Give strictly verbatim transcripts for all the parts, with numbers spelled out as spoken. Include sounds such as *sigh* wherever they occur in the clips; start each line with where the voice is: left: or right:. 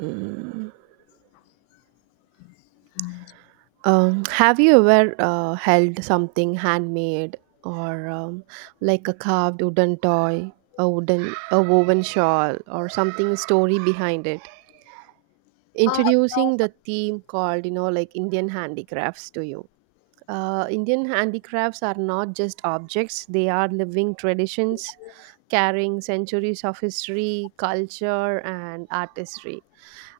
right: Mm. Um, have you ever uh, held something handmade or um, like a carved wooden toy, a wooden, a woven shawl, or something story behind it?
left: Uh,
right: Introducing the theme called, you know, like Indian handicrafts to you. Uh, Indian handicrafts are not just objects; they are living traditions carrying centuries of history, culture, and artistry.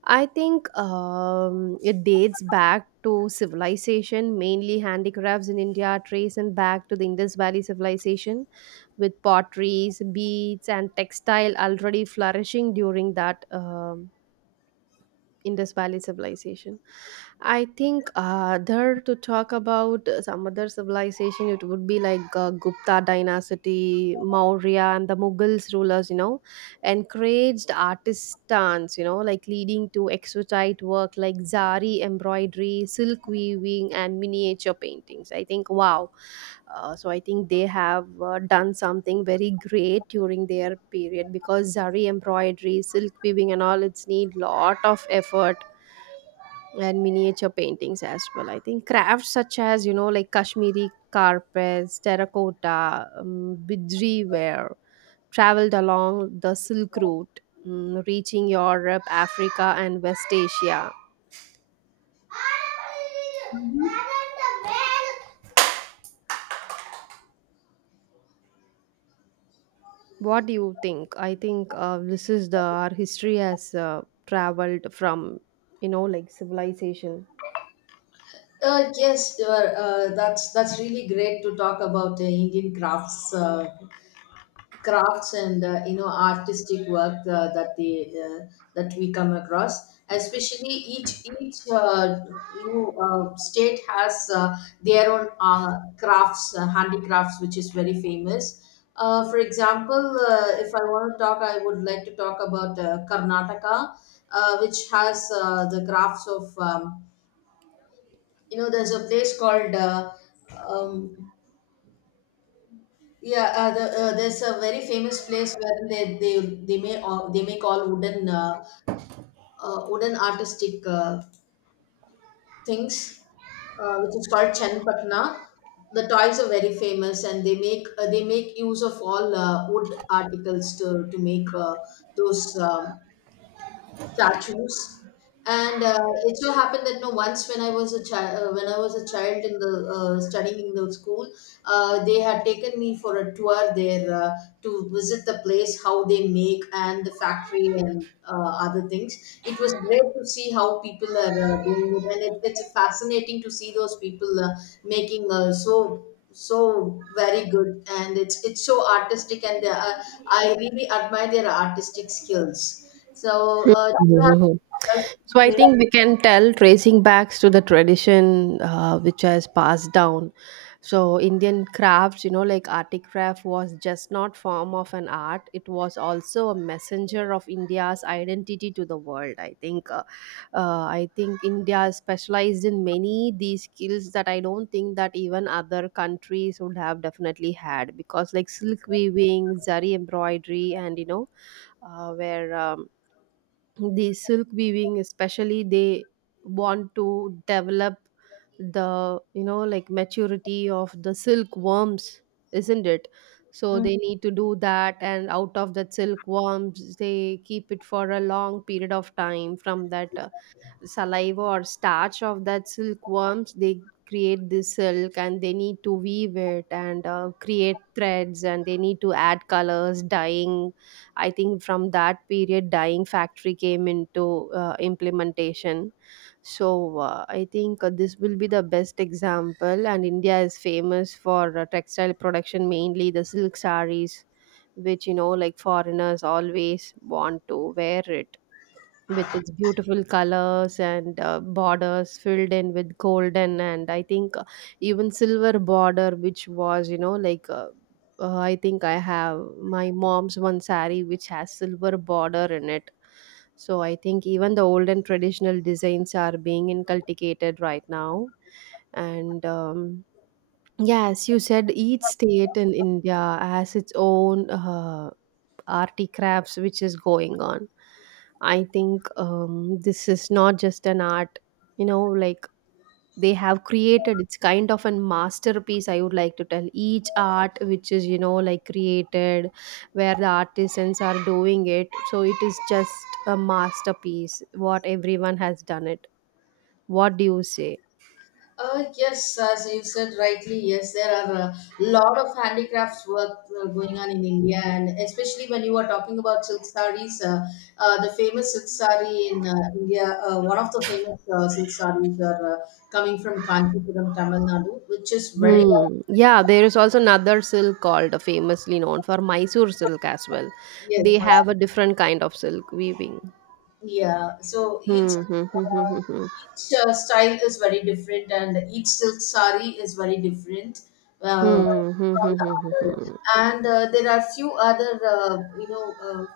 right: I think um, it dates back to civilization, mainly handicrafts in India, tracing back to the Indus Valley civilization, with potteries, beads, and textile already flourishing during that um, Indus Valley civilization. I think uh, there to talk about uh, some other civilization, it would be like uh, Gupta dynasty, Maurya, and the Mughals rulers, you know encouraged artisans, you know, like leading to exquisite work like zari embroidery, silk weaving, and miniature paintings. I think, wow. Uh, so I think they have uh, done something very great during their period, because zari embroidery, silk weaving, and all it's need lot of effort, and miniature paintings as well. I think crafts such as you know like Kashmiri carpets, terracotta, um, bidri ware traveled along the Silk Route, mm, reaching Europe, Africa, and West Asia. What do you think? I think uh, this is the our history has uh, traveled from you know like civilization.
left: uh, yes, uh, uh, that's that's really great to talk about uh, Indian crafts, uh, crafts and uh, you know artistic work uh, that they uh, that we come across. Especially each each uh, you know uh, state has uh, their own uh, crafts, uh, handicrafts, which is very famous. Uh, for example, uh, if I want to talk, I would like to talk about uh, Karnataka, uh, which has uh, the crafts of um, you know there's a place called uh, um, yeah uh, the, uh, there's a very famous place where they they they make all, they make all wooden uh, uh, wooden artistic uh, things uh, which is called Chenpatna. The toys are very famous, and they make uh, they make use of all uh, wood articles to to make uh, those um, statues. And uh, it so happened that no, once when I was a child uh, when I was a child in the uh, studying in the school, uh, they had taken me for a tour there uh, to visit the place how they make, and the factory and uh, other things. It was great to see how people are uh, doing it, and it, it's fascinating to see those people uh, making uh, so so very good, and it's it's so artistic, and they are, I really admire their artistic skills. so, uh, yeah,
right: Mhm.
left: yes,
right: So I
left: okay.
right: think we can tell tracing back to the tradition uh, which has passed down. So Indian crafts, you know, like articraft was just not form of an art. It was also a messenger of India's identity to the world. I think, uh, uh, I think India is specialized in many these skills that I don't think that even other countries would have definitely had, because like silk weaving, zari embroidery, and you know, uh, where um, the silk weaving especially they want to develop the you know like maturity of the silkworms, isn't it, so
left: Mm.
right: they need to do that. And out of that silkworms they keep it for a long period of time. From that uh, saliva or starch of that silkworms they create this silk, and they need to weave it and uh, create threads, and they need to add colors dyeing. I think from that period dyeing factory came into uh, implementation. So uh, I think uh, this will be the best example, and India is famous for uh, textile production, mainly the silk sarees, which you know like foreigners always want to wear it with its beautiful colors and uh, borders filled in with golden. And I think uh, even silver border which was you know like uh, uh, I think I have my mom's one sari which has silver border in it. So I think even the old and traditional designs are being inculcated right now. And um, yes, you said each state in India has its own uh, arty crafts which is going on. I think um, this is not just an art, you know, like they have created, it's kind of a masterpiece. I would like to tell each art which is you know like created where the artisans are doing it, so it is just a masterpiece what everyone has done it. What do you say?
left: Uh, yes, as you said rightly, yes, there are a lot of handicrafts work uh, going on in India, and especially when you are talking about silk sarees, uh, uh, the famous silk saree in uh, India, uh, one of the famous uh, silk sarees are uh, coming from Kanchipuram, Tamil Nadu, which is very,
right: Hmm. Yeah, there is also another silk called uh, famously known for Mysore silk as well.
left: yes,
right: They
left: my-
right: have a different kind of silk weaving.
left: yeah, so each
right: Hmm. Hmm. Hmm. Hmm.
left: uh,
right: Hmm. Hmm.
left: each uh, style is very different, and each silk sari is very different uh,
right: Hmm, hmm, hmm,
left: from the
right: hmm, hmm,
left: other.
right: hmm.
left: And uh, there are few other, uh, you know, uh,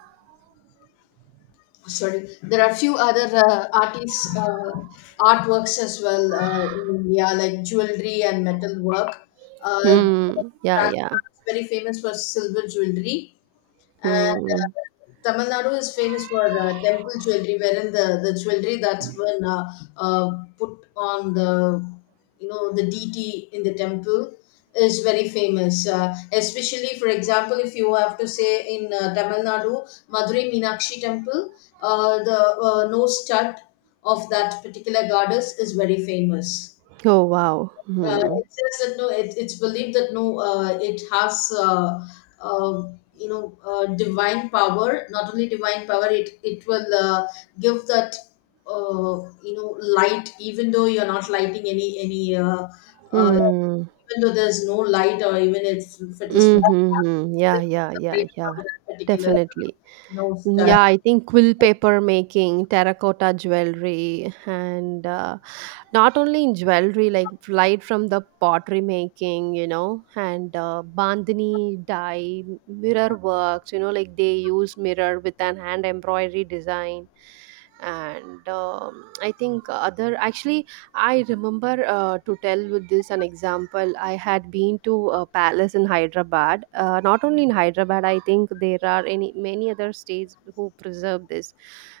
left: sorry, there are few other uh, artists uh, artworks as well uh, in India, like jewelry and metal work. Uh,
right: Hmm, yeah, yeah.
left: Rajasthan is very famous for silver jewelry, and
right: Hmm.
left: uh, Tamil Nadu is famous for uh, temple jewelry, wherein the, the jewelry that's been uh, uh, put on the you know the deity in the temple is very famous. Uh, especially, for example, if you have to say in uh, Tamil Nadu, Madurai Meenakshi Temple, uh, the uh, nose stud of that particular goddess is very famous.
right: Oh, wow.
left: Uh,
right: Hmm.
left: it says that no, it, it's believed that no, uh, it has uh, uh, you know uh, divine power. Not only divine power, it it will uh, give that uh, you know light, even though you're not lighting any any. Uh, uh,
right: Hmm.
left: Even though there's no light, or even if, if it is very dark,
right: Mm-hmm.
left: it's
right: Yeah,
left: still
right: yeah,
left: the
right: yeah,
left: light
right: yeah.
left: from that particular
right: Definitely.
left: knows
right: Mm,
left: that
right: yeah, I think quill paper making, terracotta jewelry, and uh, not only in jewelry, like right from the pottery making, you know, and uh, bandhani dye, mirror works, you know, like they use mirror with an hand embroidery design. And um, I think other actually I remember uh, to tell with this an example. I had been to a palace in Hyderabad. Uh, not only in Hyderabad, I think there are any many other states who preserve this.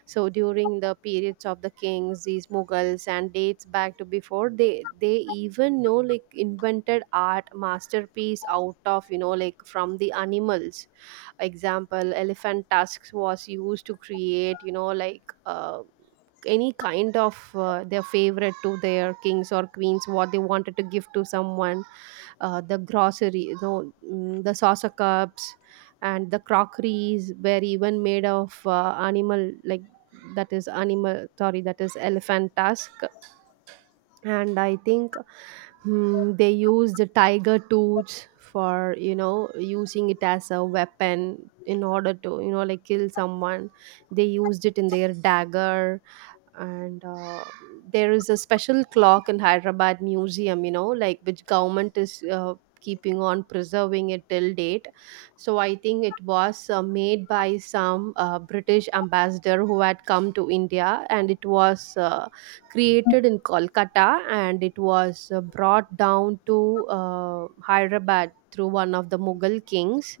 right: So during the periods of the kings, these Mughals and dates back to before they they even you know like invented art masterpiece out of you know like from the animals. Example, elephant tusks was used to create you know like uh, any kind of uh, their favorite to their kings or queens, what they wanted to give to someone. Uh, the grocery, you know mm, the saucer cups and the crockeries were even made of uh, animal, like that is animal, sorry, that is elephant tusk. And I think mm, they used the tiger tooth for you know using it as a weapon, in order to you know like kill someone. They used it in their dagger. And uh, there is a special clock in Hyderabad museum, you know like which government is uh, keeping on preserving it till date. So I think it was uh, made by some uh, British ambassador who had come to India, and it was uh, created in Kolkata, and it was uh, brought down to uh, Hyderabad through one of the Mughal kings,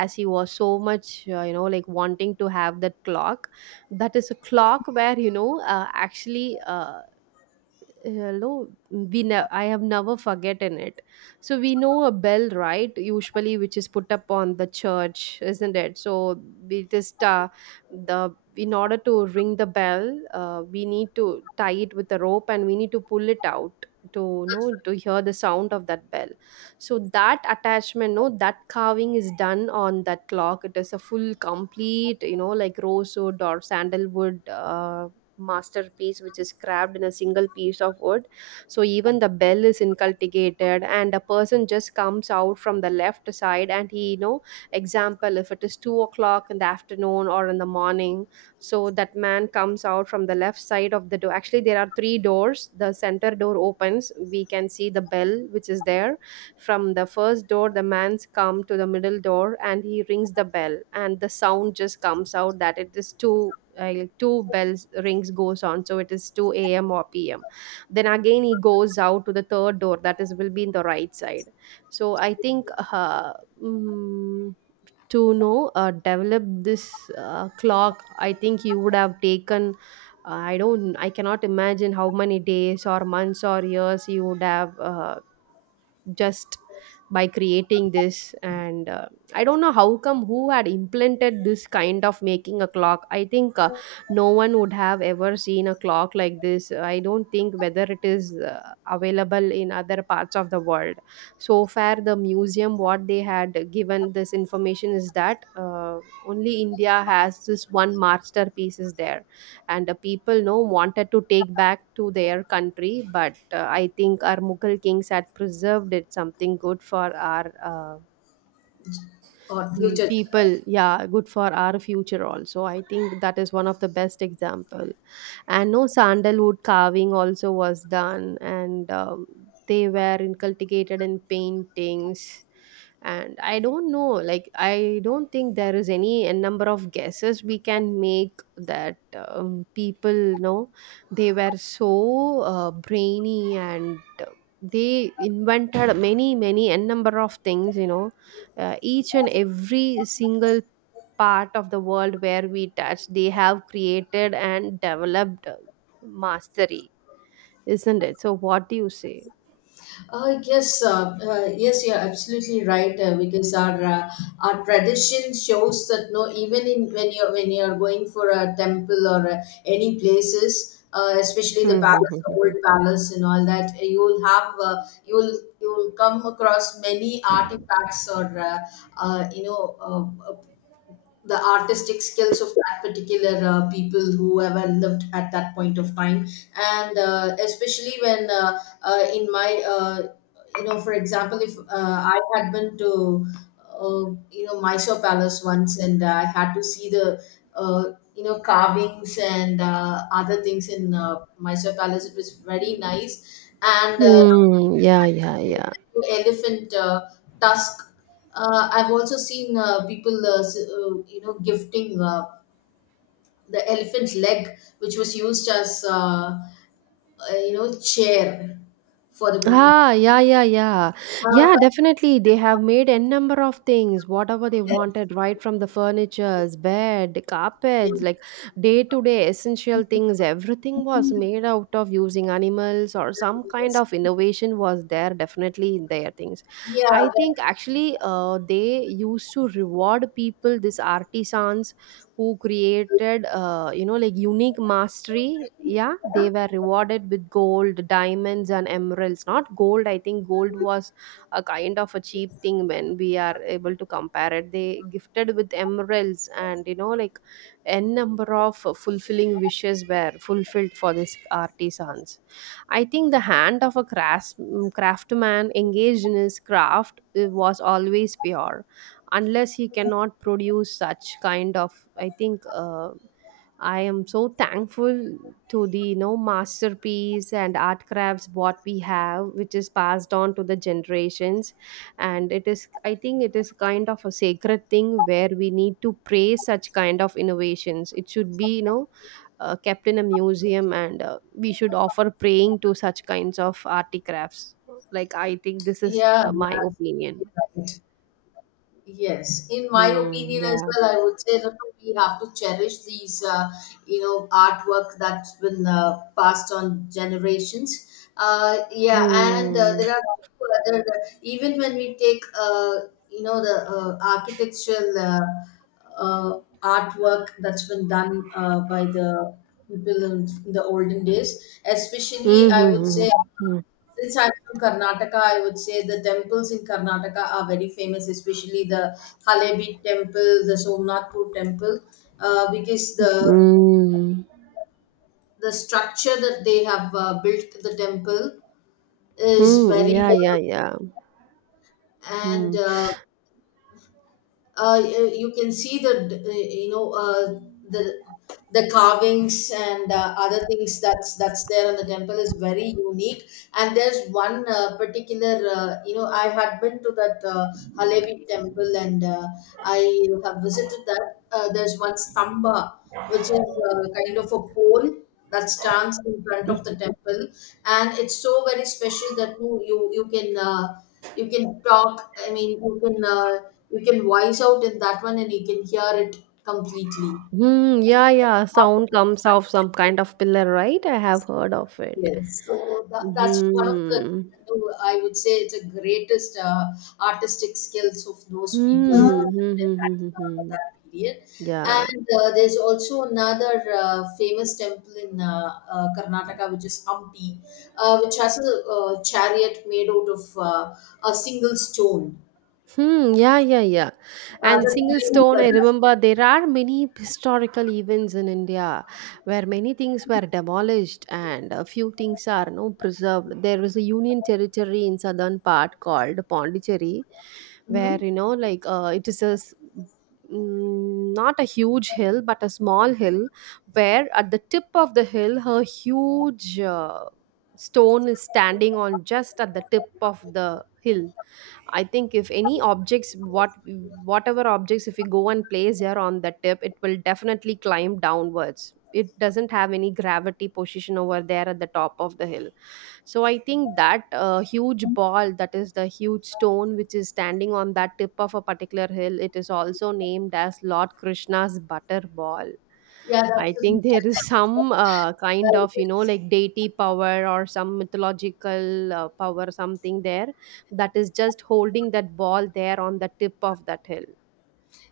right: as he was so much uh, you know like wanting to have that clock. That is a clock where you know uh, actually uh, hello, we ne- I have never forgotten it. So we know a bell, right, usually which is put up on the church, isn't it? So we just uh, the in order to ring the bell, uh, we need to tie it with a rope, and we need to pull it out to you know to hear the sound of that bell. So that attachment no, that carving is done on that clock. It is a full complete you know like rosewood or sandalwood uh, masterpiece which is carved in a single piece of wood. So even the bell is inculcated, and a person just comes out from the left side, and he you know example, if it is two o'clock in the afternoon or in the morning. So that man comes out from the left side of the door. Actually, there are three doors. The center door opens, we can see the bell which is there. From the first door, the man's come to the middle door, and he rings the bell, and the sound just comes out, that it is two uh, two bells rings, goes on. So it is two a m or p m. Then again he goes out to the third door, that is will be in the right side. So I think uh, mm, to know uh, develop this uh, clock, I think he would have taken uh, I don't, I cannot imagine how many days or months or years he would have uh, just by creating this. And uh, I don't know how come who had implemented this kind of making a clock. I think uh, no one would have ever seen a clock like this. I don't think whether it is uh, available in other parts of the world. So far the museum what they had given this information is that uh, only India has this one masterpiece is there. And the people no wanted to take back to their country, but uh, I think our Mughal kings had preserved it something good for our uh,
left: or
right: Mm,
left: future.
right: people, yeah, good for our future also. I think that is one of the best example. And no sandalwood carving also was done, and um, they were inculcated in paintings. And I don't know, like I don't think there is any a number of guesses we can make that um, people know they were so uh, brainy, and they invented many many n number of things, you know uh, each and every single part of the world where we touch they have created and developed mastery. Isn't it? So what do you say?
left: Uh, yes, uh, uh, yes, you're absolutely right. Uh, because our uh, our tradition shows that no, even in when you're when you're going for a temple or uh, any places, uh, especially the
right: Hmm, hmm,
left: palace, the
right: hmm, hmm,
left: old palace and all that, uh, you'll have uh, you'll you'll come across many artifacts or uh, uh, you know uh, the artistic skills of that particular uh, people who ever lived at that point of time. And uh, especially when uh, uh, in my uh, you know for example, if uh, I had been to uh, you know Mysore Palace once, and I had to see the uh, you know carvings and uh, other things in uh, Mysore Palace. It was very nice. And
right: hmm.
left: uh,
right: Hmm, yeah, yeah, yeah.
left: elephant uh, tusk. Uh, I've also seen uh, people, uh, s- uh, you know, gifting uh, the elephant's leg, which was used as, uh, uh, you know, chair for the people.
right: Ah, yeah, yeah, yeah.
left: Uh,
right: Yeah,
left: but,
right: definitely. They have made n number of things, whatever they
left: yeah,
right: wanted, right from the furnitures, bed,
left: yeah,
right: carpets, like day to day essential things. Everything was made out of using animals, or some kind of innovation was there, definitely in their things.
left: yeah,
right: I think actually uh, they used to reward people, these artisans who created uh, you know, like unique mastery. Yeah, they were rewarded with gold, diamonds and emeralds. Not gold, I think gold was a kind of a cheap thing when we are able to compare it. They gifted with emeralds and, you know, like n number of fulfilling wishes were fulfilled for these artisans. I think the hand of a crafts- craftsman engaged in his craft uh, was always pure, unless he cannot produce such kind of. I think uh, I am so thankful to the, you know, masterpiece and art crafts what we have, which is passed on to the generations. And it is, I think it is kind of a sacred thing where we need to praise such kind of innovations. It should be, you know, uh, kept in a museum, and uh, we should offer praying to such kinds of arty crafts. Like, I think this is
left: yeah,
right: uh, my
left: yeah,
right: opinion.
left: absolutely right. Yes, in my
right: Hmm,
left: opinion as
right: yeah.
left: well, I would say that we have to cherish these, uh, you know, artwork that's been uh, passed on generations. Uh, yeah, and uh,
right: Mm.
left: there are few other, uh, even when we take, uh, you know, the uh, architectural uh, uh, artwork that's been done uh, by the people in the olden days, especially, I would
right: Mhm.
left: say
right: Mhm.
left: since I'm from Karnataka, I would say the temples in Karnataka are very famous, especially the Halebi temple, the Somnathpur temple, uh, because
right: Mm. Hmm.
left: the
right: Hmm. Hmm.
left: the structure that they have uh, built the temple is
right: Hmm,
left: very.
right: yeah, yeah, yeah.
left: And
right: Hmm.
left: uh, uh, y- uh, you can see the uh, you know uh, the the carvings and uh, other things that's that's there on the temple is very unique. And there's one uh, particular uh, you know I had been to that uh, Halevi temple, and uh, I have visited that. Uh, there's one stamba which is uh, kind of a pole that stands in front of the temple, and it's so very special that you you, you can uh, you can talk, I mean you can uh, you can voice out in that one, and you can hear it completely.
right: Hmm. Yeah, yeah. Sound comes off some kind of pillar, right? I have
left: Yes.
right: heard of it.
left: Yes, so that, that's one of the,
right: Hmm.
left: you know, I would say it's a greatest uh, artistic skills of those people who
right: Hmm. Hmm.
left: lived in
right: Hmm. Hmm.
left: that,
right: Hmm,
left: uh,
right: hmm.
left: that period.
right: Yeah.
left: And uh, there's also another uh, famous temple in uh, uh, Karnataka, which is Hampi, uh, which has a uh, chariot made out of uh, a single stone.
right: Hmm, yeah, yeah, yeah.
left: Uh,
right: And single stone, I
left: the
right: remember there are many historical events in India where many things were demolished and a few things are no preserved. There was a union territory in southern part called Pondicherry,
left: Mhm.
right: where,
left: Mhm.
right: you know, like, uh, it is a s- mm, not a huge hill but a small hill, where at the tip of the hill a huge uh, stone is standing on just at the tip of the hill. I think if any objects, what whatever objects, if we go and place here on the tip, it will definitely climb downwards. It doesn't have any gravity position over there at the top of the hill. So I think that uh, huge ball, that is the huge stone which is standing on that tip of a particular hill, it is also named as Lord Krishna's butter ball.
left: Yeah,
right: I
left: that's
right: think there is
left: a, uh,
right: some uh, kind of, you know,
left: yes.
right: like
left: *laughs*
right: deity power or some mythological uh, power, something there that is just holding that ball there on the tip of that hill.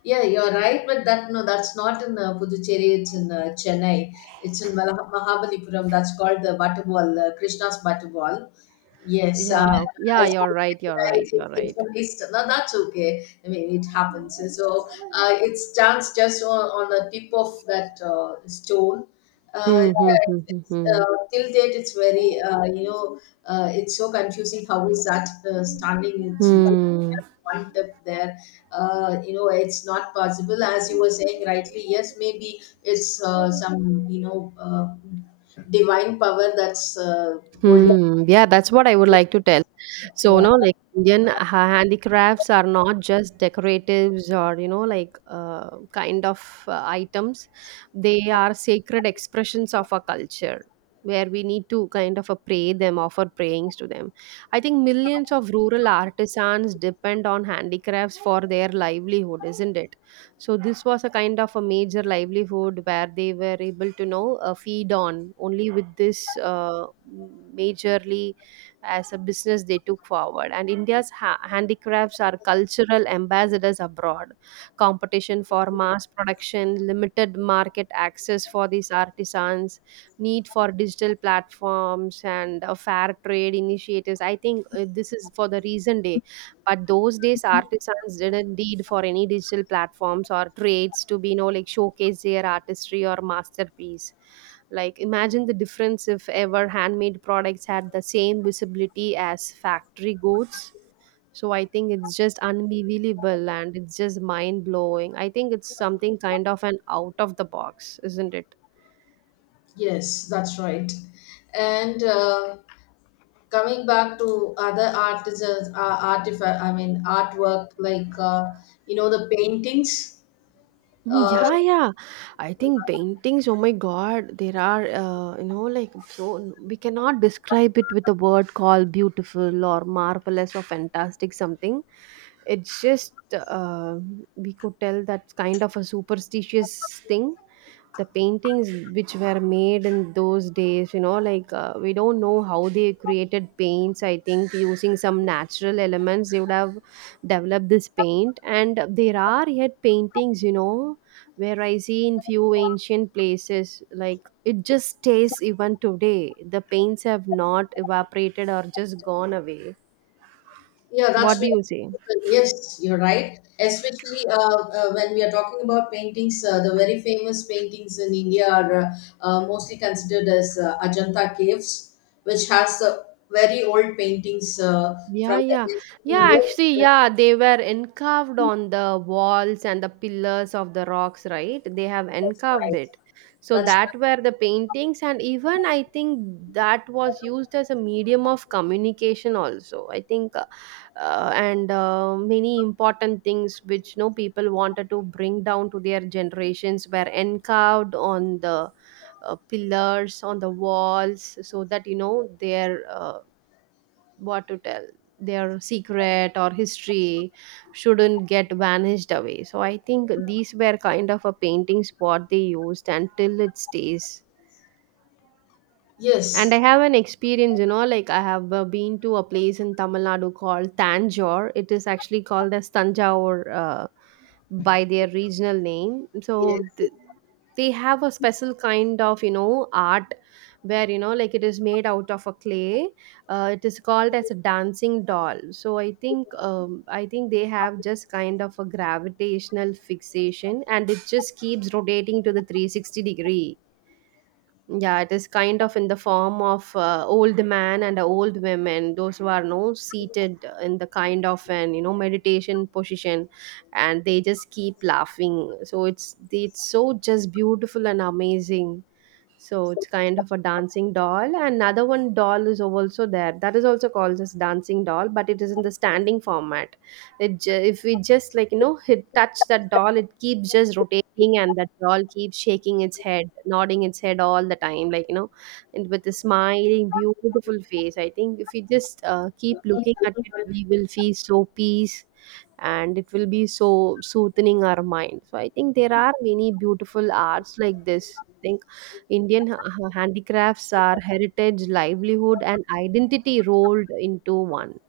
left: Yeah, you're right, but that no, that's not in uh, Puducherry. It's in uh, Chennai. It's in Malah- Mahabalipuram. That's called the Butterball, uh, Krishna's Butterball. Yes, uh,
right: Yeah, yeah,
left: as you
right: you're right,
left: said,
right: you're right,
left: right, it,
right: you're
left: it's
right: right.
left: a waste. No, that's okay. I mean, it happens. So uh, it stands just on, on the tip of that uh, stone. Uh,
right: Hmm,
left: yeah,
right: hmm, hmm, hmm,
left: it's,
right: hmm.
left: uh, till date, it's very uh, you know uh, it's so confusing. How is that uh, standing? It's just
right: Hmm.
left: one tip there. uh, you know it's not possible. As you were saying rightly, yes, maybe it's uh, some you know uh, divine power that's uh, holding.
right: Hmm. Yeah, that's what I would like to tell. So, no,
left: Yeah.
right: like Indian ha- handicrafts are not just decoratives or, you know, like uh, kind of uh, items. They are sacred expressions of our culture, where we need to kind of uh, pray them, offer prayings to them. I think millions of rural artisans depend on handicrafts for their livelihood, isn't it? So this was a kind of a major livelihood where they were able to know, uh, feed on only with this, uh, majorly, as a business they took forward. And India's ha- handicrafts are cultural ambassadors abroad. Competition for mass production, limited market access for these artisans, need for digital platforms and uh, fair trade initiatives. I think uh, this is for the reason day, but those days, artisans didn't need for any digital platforms or trades to be, you know, like, showcase their artistry or masterpiece. Like, imagine the difference if ever handmade products had the same visibility as factory goods. So I think it's just unbelievable and it's just mind blowing. I think it's something kind of an out of the box, isn't it?
left: Yes, that's right. And uh, coming back to other artisans uh, artifact I mean artwork, like uh, you know the paintings.
right: Mm,
left: uh,
right: yeah, yeah. I think paintings, oh my God, there are, uh, you know, like, so we cannot describe it with a word called beautiful or marvelous or fantastic something. It's just, uh, we could tell that's kind of a superstitious thing, the paintings which were made in those days, you know, like, uh, we don't know how they created paints. I think using some natural elements they would have developed this paint. And there are yet paintings, you know, where I see in few ancient places, like, it just stays even today, the paints have not evaporated or just gone away.
left: Yeah, that's
right: What do
left: very-
right: you say?
left: yes, you're right. Especially uh, uh, when we are talking about paintings, uh, the very famous paintings in India are uh, uh, mostly considered as uh, Ajanta caves, which has uh, very old paintings uh,
right: Yeah,
left: from the
right: yeah.
left: ancient
right: Yeah,
left: period.
right: actually, yeah, they were encarved on the walls and the pillars of the rocks, right? They have
left: That's
right: encarved
left: right.
right: it. So
left: That's
right: that
left: right.
right: were the paintings, and even I think that was used as a medium of communication also. I think, uh, uh, and uh, many important things which no people wanted to bring down to their generations were encarved on the uh, pillars on the walls, so that, you know, their, uh, what to tell, their secret or history shouldn't get vanished away. So I think these were kind of a paintings what they used, until it stays. And I
left: Yes.
right: have an experience, you know, like, I have uh, been to a place in Tamil Nadu called Tanjore. It is actually called as Tanjore uh, by their regional name, so
left: Yes.
right: th- they have a special kind of, you know, art, where, you know, like, it is made out of a clay. Uh, it is called as a dancing doll. So I think, um, I think they have just kind of a gravitational fixation, and it just keeps rotating to the three hundred sixty degree. Yeah, it is kind of in the form of uh, old man and old women, those who are no seated in the kind of an, you know, meditation position, and they just keep laughing. So it's it's so just beautiful and amazing. So it's kind of a dancing doll. Another one doll is also there, that is also called as dancing doll, but it is in the standing format. It ju- if we just, like, you know, hit touch that doll, it keeps just rotating and that doll keeps shaking its head, nodding its head all the time, like, you know, and with a smiling beautiful face. I think if we just uh, keep looking at it, we will feel so peace, and it will be so soothing our mind. So I think there are many beautiful arts like this. I think Indian ha- ha- handicrafts are heritage, livelihood and identity rolled into one.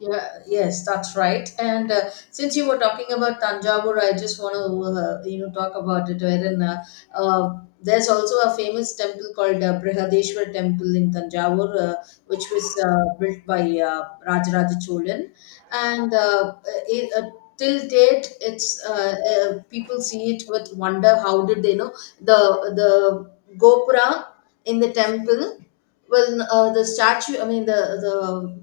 left: Yeah, yes, that's right. And uh, since you were talking about Tanjavur, I just want to uh, you know talk about it. Wherein uh, uh, there's also a famous temple called uh, Brihadeshwar Temple in Tanjavur, uh, which was uh, built by uh, Rajaraja Cholan, and uh, uh, it, uh, till date, it's uh, uh, people see it with wonder. How did they know the the Gopura in the temple? Well, uh, the statue, I mean, the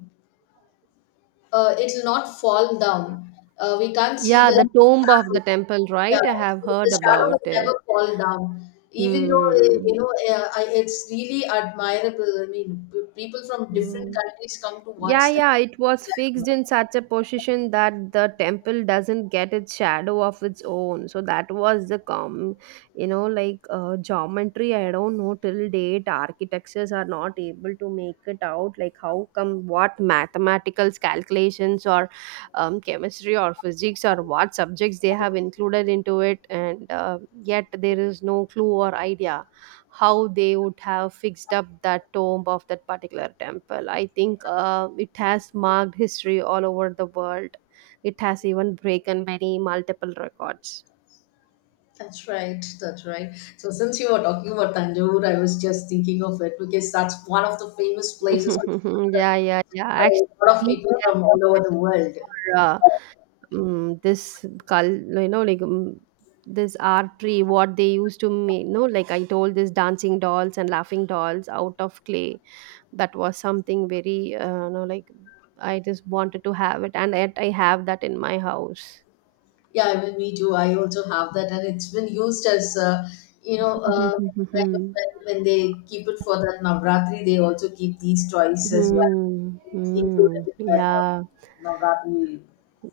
left: uh, it'll not fall down. Uh, we can't see
right: Yeah,
left: the
right: the tomb of the
left: shadow.
right: temple,
left: Yeah,
right: right? I have heard
left: the shadow
right: about
left: will
right: it.
left: never fall down. Even though eh,
right: Hmm.
left: you know, eh, I- it's really admirable. I mean, p- people from different
right: Hmm.
left: countries come to
right: Yeah,
left: watch that.
right: yeah, it was fixed in such a position that the temple doesn't get its shadow of its own. So that was the com, you know, like, uh, geometry. I don't know, till date architectures are not able to make it out. Like, how come what mathematical calculations or um, chemistry or physics or what subjects they have included into it, and uh, yet there is no clue or idea how they would have fixed up that tomb of that particular temple. I think uh, it has marked history all over the world. It has even broken many multiple records.
left: That's right. That's right. So since you were talking about Tanjore, I was just thinking of it because that's one of the famous places
right: *laughs* Yeah, yeah, yeah.
left: by a
right: Actually,
left: lot of
right: they
left: people from
right: are
left: all over the
right: mostly
left: world.
right: for uh, mm this cul, you know, like, mm this artery, what they used to make, no, like I told, this dancing dolls and laughing dolls out of clay. That was something very uh, you know, like, I just wanted to have it, and yet I have that in my house.
left: Yeah, even me too. I also have that, and it's been used as, uh, you know, uh, kind of when
right: *laughs*
left: when they keep it for that Navratri, they also keep these toys as well,
right: Mhm. Hmm.
left: included in
right: Hmm.
left: that uh,
right: Yeah.
left: Navratri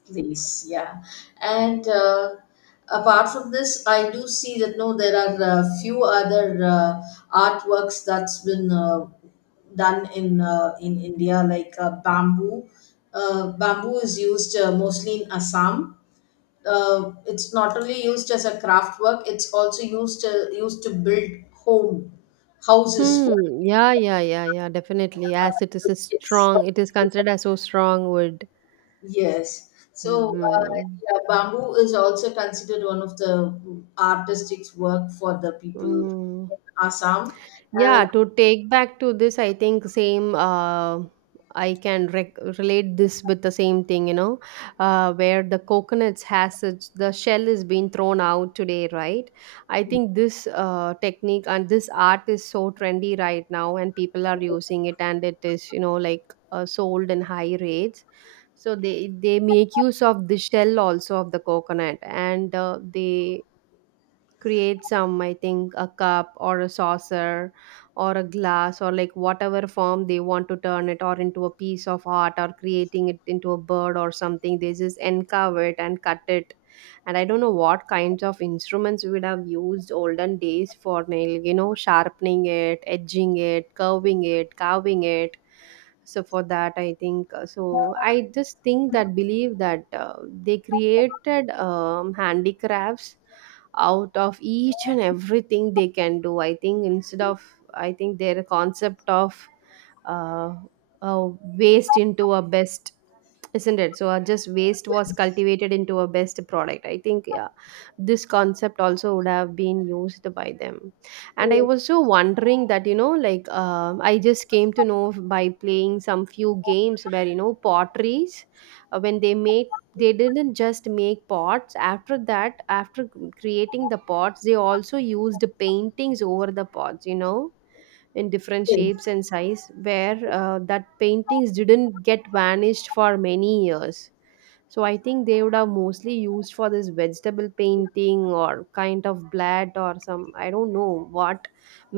left: place. Yeah, and uh, apart from this, I do see that no, there are a few other uh, artworks that's been uh, done in uh, in India, like uh, bamboo. Uh, bamboo is used uh, mostly in Assam. Uh, it's not only used as a craft work, it's also used to, used to build home houses for.
right: Hmm. Yeah, yeah, yeah, yeah. Definitely. As it is a
left: Yes.
right: strong, it is considered as so strong wood.
left: yes so uh,
right: Hmm.
left: yeah, bamboo is also considered one of the artistic work for the people
right: Hmm.
left: in Assam. And
right: Yeah, to take back to this, I think same. Uh, I can rec- relate this with the same thing, you know, uh, where the coconuts has such, the shell is being thrown out today, right? I think this uh, technique and this art is so trendy right now, and people are using it, and it is, you know, like, uh, sold in high rates. So they they make use of the shell also of the coconut, and uh, they create, some I think a cup or a saucer or a glass or, like, whatever form they want to turn it, or into a piece of art or creating it into a bird or something, they just encarve it and cut it. And I don't know what kinds of instruments we would have used olden days for nail, you know, sharpening it, edging it, curving it, carving it. So for that I think, uh, so I just think that, believe that uh, they created um, handicrafts out of each and everything they can do. I think instead of, I think their concept of uh, uh, waste into a best, isn't it? So uh, just waste was cultivated into a best product, I think. Yeah, this concept also would have been used by them. And I was so wondering that, you know, like, um I just came to know by playing some few games, where, you know, potteries, uh, when they made, they didn't just make pots. After that, after creating the pots, they also used paintings over the pots, you know, in different shapes
left: yes.
right: and size, where uh, that paintings didn't get vanished for many years. So I think they would have mostly used for this vegetable painting or kind of blood or some, I don't know what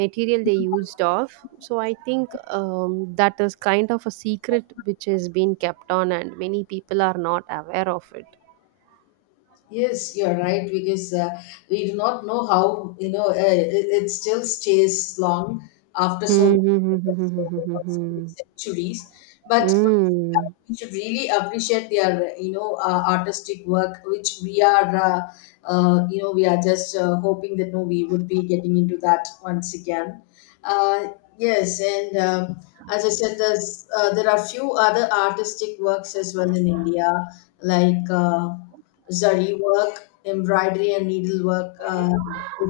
right: material they used of. So I think um, that is kind of a secret which has been kept on, and many people are not aware of it.
left: Yes, you're right, because uh, we do not know how you know uh, it, it still stays long after so
right: Hmm. Hmm. Hmm.
left: many,
right: Hmm. Hmm.
left: so many
right: Hmm.
left: centuries. But
right: Hmm. Hmm. Hmm.
left: we should really appreciate their you know uh, artistic work, which we are uh, uh, you know we are just uh, hoping that no we would be getting into that once again. Uh, yes, and um, as I said, there's uh, there are few other artistic works as well in India like. Uh, Zari work, embroidery and needlework, uh,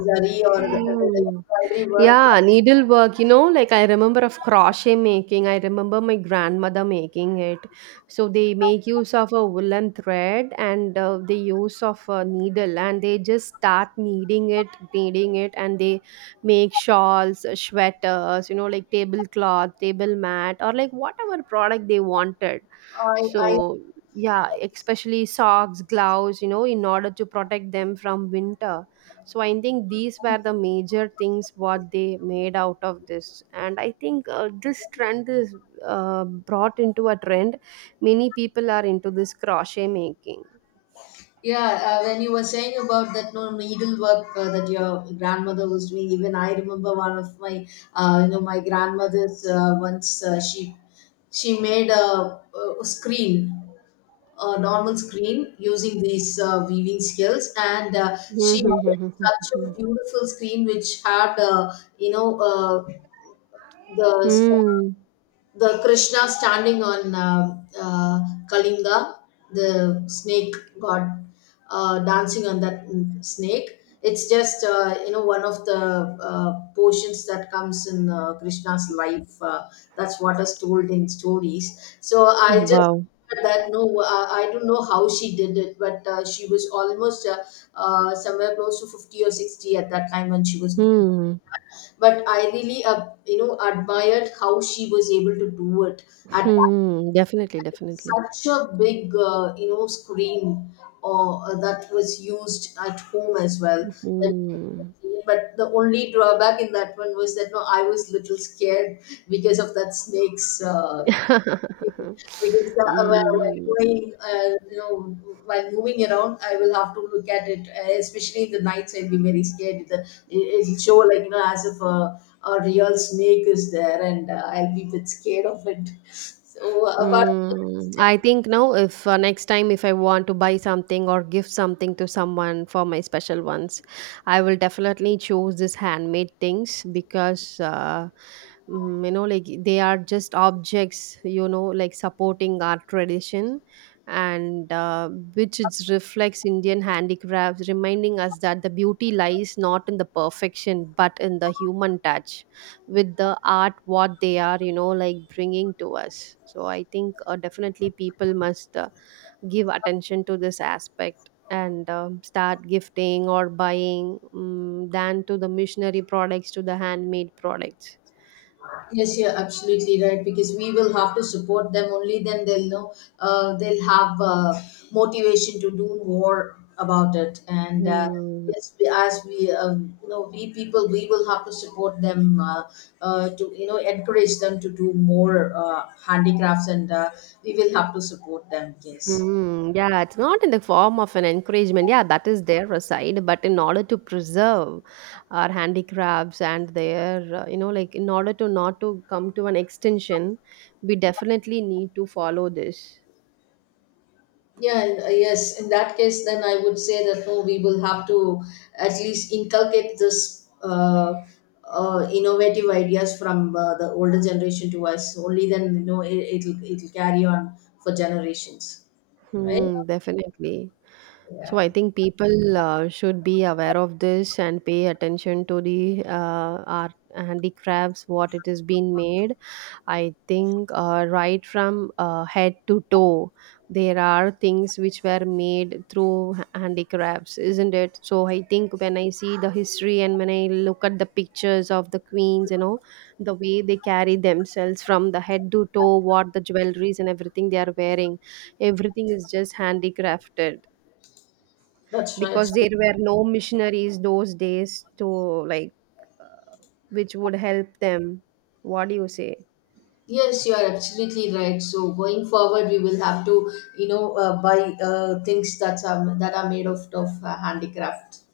left: zari or the, the the
right: Hmm.
left: embroidery work.
right: Yeah, needlework, you know, like, I remember of crochet making. I remember my grandmother making it. So they make use of a woolen thread, and uh, they use of a needle, and they just start kneading it, kneading it, and they make shawls, uh, sweaters, you know, like, tablecloth, table mat, or, like, whatever product they wanted.
left: I, I
right: So, yeah, especially socks, gloves, you know, in order to protect them from winter. So I think these were the major things what they made out of this. And I think uh, this trend is uh, brought into a trend. Many people are into this crochet making.
left: yeah, uh, when you were saying about that no needlework uh, that your grandmother was doing, even I remember one of my uh, you know my grandmother's uh, once uh, she she made a, a screen, a normal screen using these uh, weaving skills. And uh, she made such a
right: Mm-hmm.
left: beautiful screen which had uh, you know uh, the
right: Mm.
left: the Krishna standing on uh, uh, Kalinga, the snake god uh, dancing on that mm, snake. It's just uh, you know one of the uh, portions that comes in uh, Krishna's life. Uh, that's what is told in stories. So I just
right: Wow.
left: heard that no, uh, I don't know how she did it, but uh, she was almost uh, uh, somewhere close to fifty or sixty at that time when she was.
right: Hmm.
left: But I really, uh, you know, admired how she was able to do it at that-
right: Hmm. Definitely, definitely.
left: such a big, uh, you know, screen or uh, that was used at home as well. And-
right: Hmm.
left: But the only drawback in that one was that no, I was little scared because of that snake's. Uh,
right: *laughs*
left: because uh, while while
right: Hmm.
left: going, uh, you know, while moving around, I will have to look at it, uh, especially in the nights. I'll be very scared. It, it'll show like you know, as if a, a real snake is there, and uh, I'll be a bit scared of it. *laughs* So apart. from
right: Mm, I
left: that,
right: think now if uh, next time if I want to buy something or give something to someone for my special ones, I will definitely choose this handmade things, because uh, mm, you know, like, they are just objects, you know, like, supporting our tradition, and uh, which it reflects Indian handicrafts, reminding us that the beauty lies not in the perfection but in the human touch, with the art what they are, you know, like, bringing to us. So I think uh, definitely people must uh, give attention to this aspect, and um, start gifting or buying, um, than to the missionary products, to the handmade products.
left: Yes, you're absolutely right, because we will have to support them. Only then they'll know, uh, they'll have uh, motivation to do more about it. And uh,
right: Hmm.
left: yes, we, as we, um, you know, we people, we will have to support them uh, uh, to, you know, encourage them to do more uh, handicrafts, and uh, we will have to support them. Yes.
right: Mm, yeah, it's not in the form of an encouragement. Yeah, that is their side, but in order to preserve our handicrafts and their, uh, you know, like, in order to not to come to an extinction, we definitely need to follow this.
left: Yeah, and, uh, yes. In that case, then I would say that no, we will have to at least inculcate this uh, uh, innovative ideas from uh, the older generation to us. Only then, you know, it, it'll it'll carry on for generations, right?
right: Hmm, definitely. So
left: Yeah,
right: I think people uh, should be aware of this and pay attention to the uh, art handicrafts, what it is being made. I think uh, right from uh, head to toe, there are things which were made through handicrafts, isn't it? So I think when I see the history and when I look at the pictures of the queens, you know, the way they carry themselves from the head to toe, what the jewelries and everything they are wearing, everything is just handicrafted,
left: that's right.
right: because
left: So,
right: there were no missionaries those days to, like, uh, which would help them. What do you say?
left: yes, you are absolutely right. So going forward, we will have to, you know, uh, buy uh, things that are that are made of of uh, handicraft.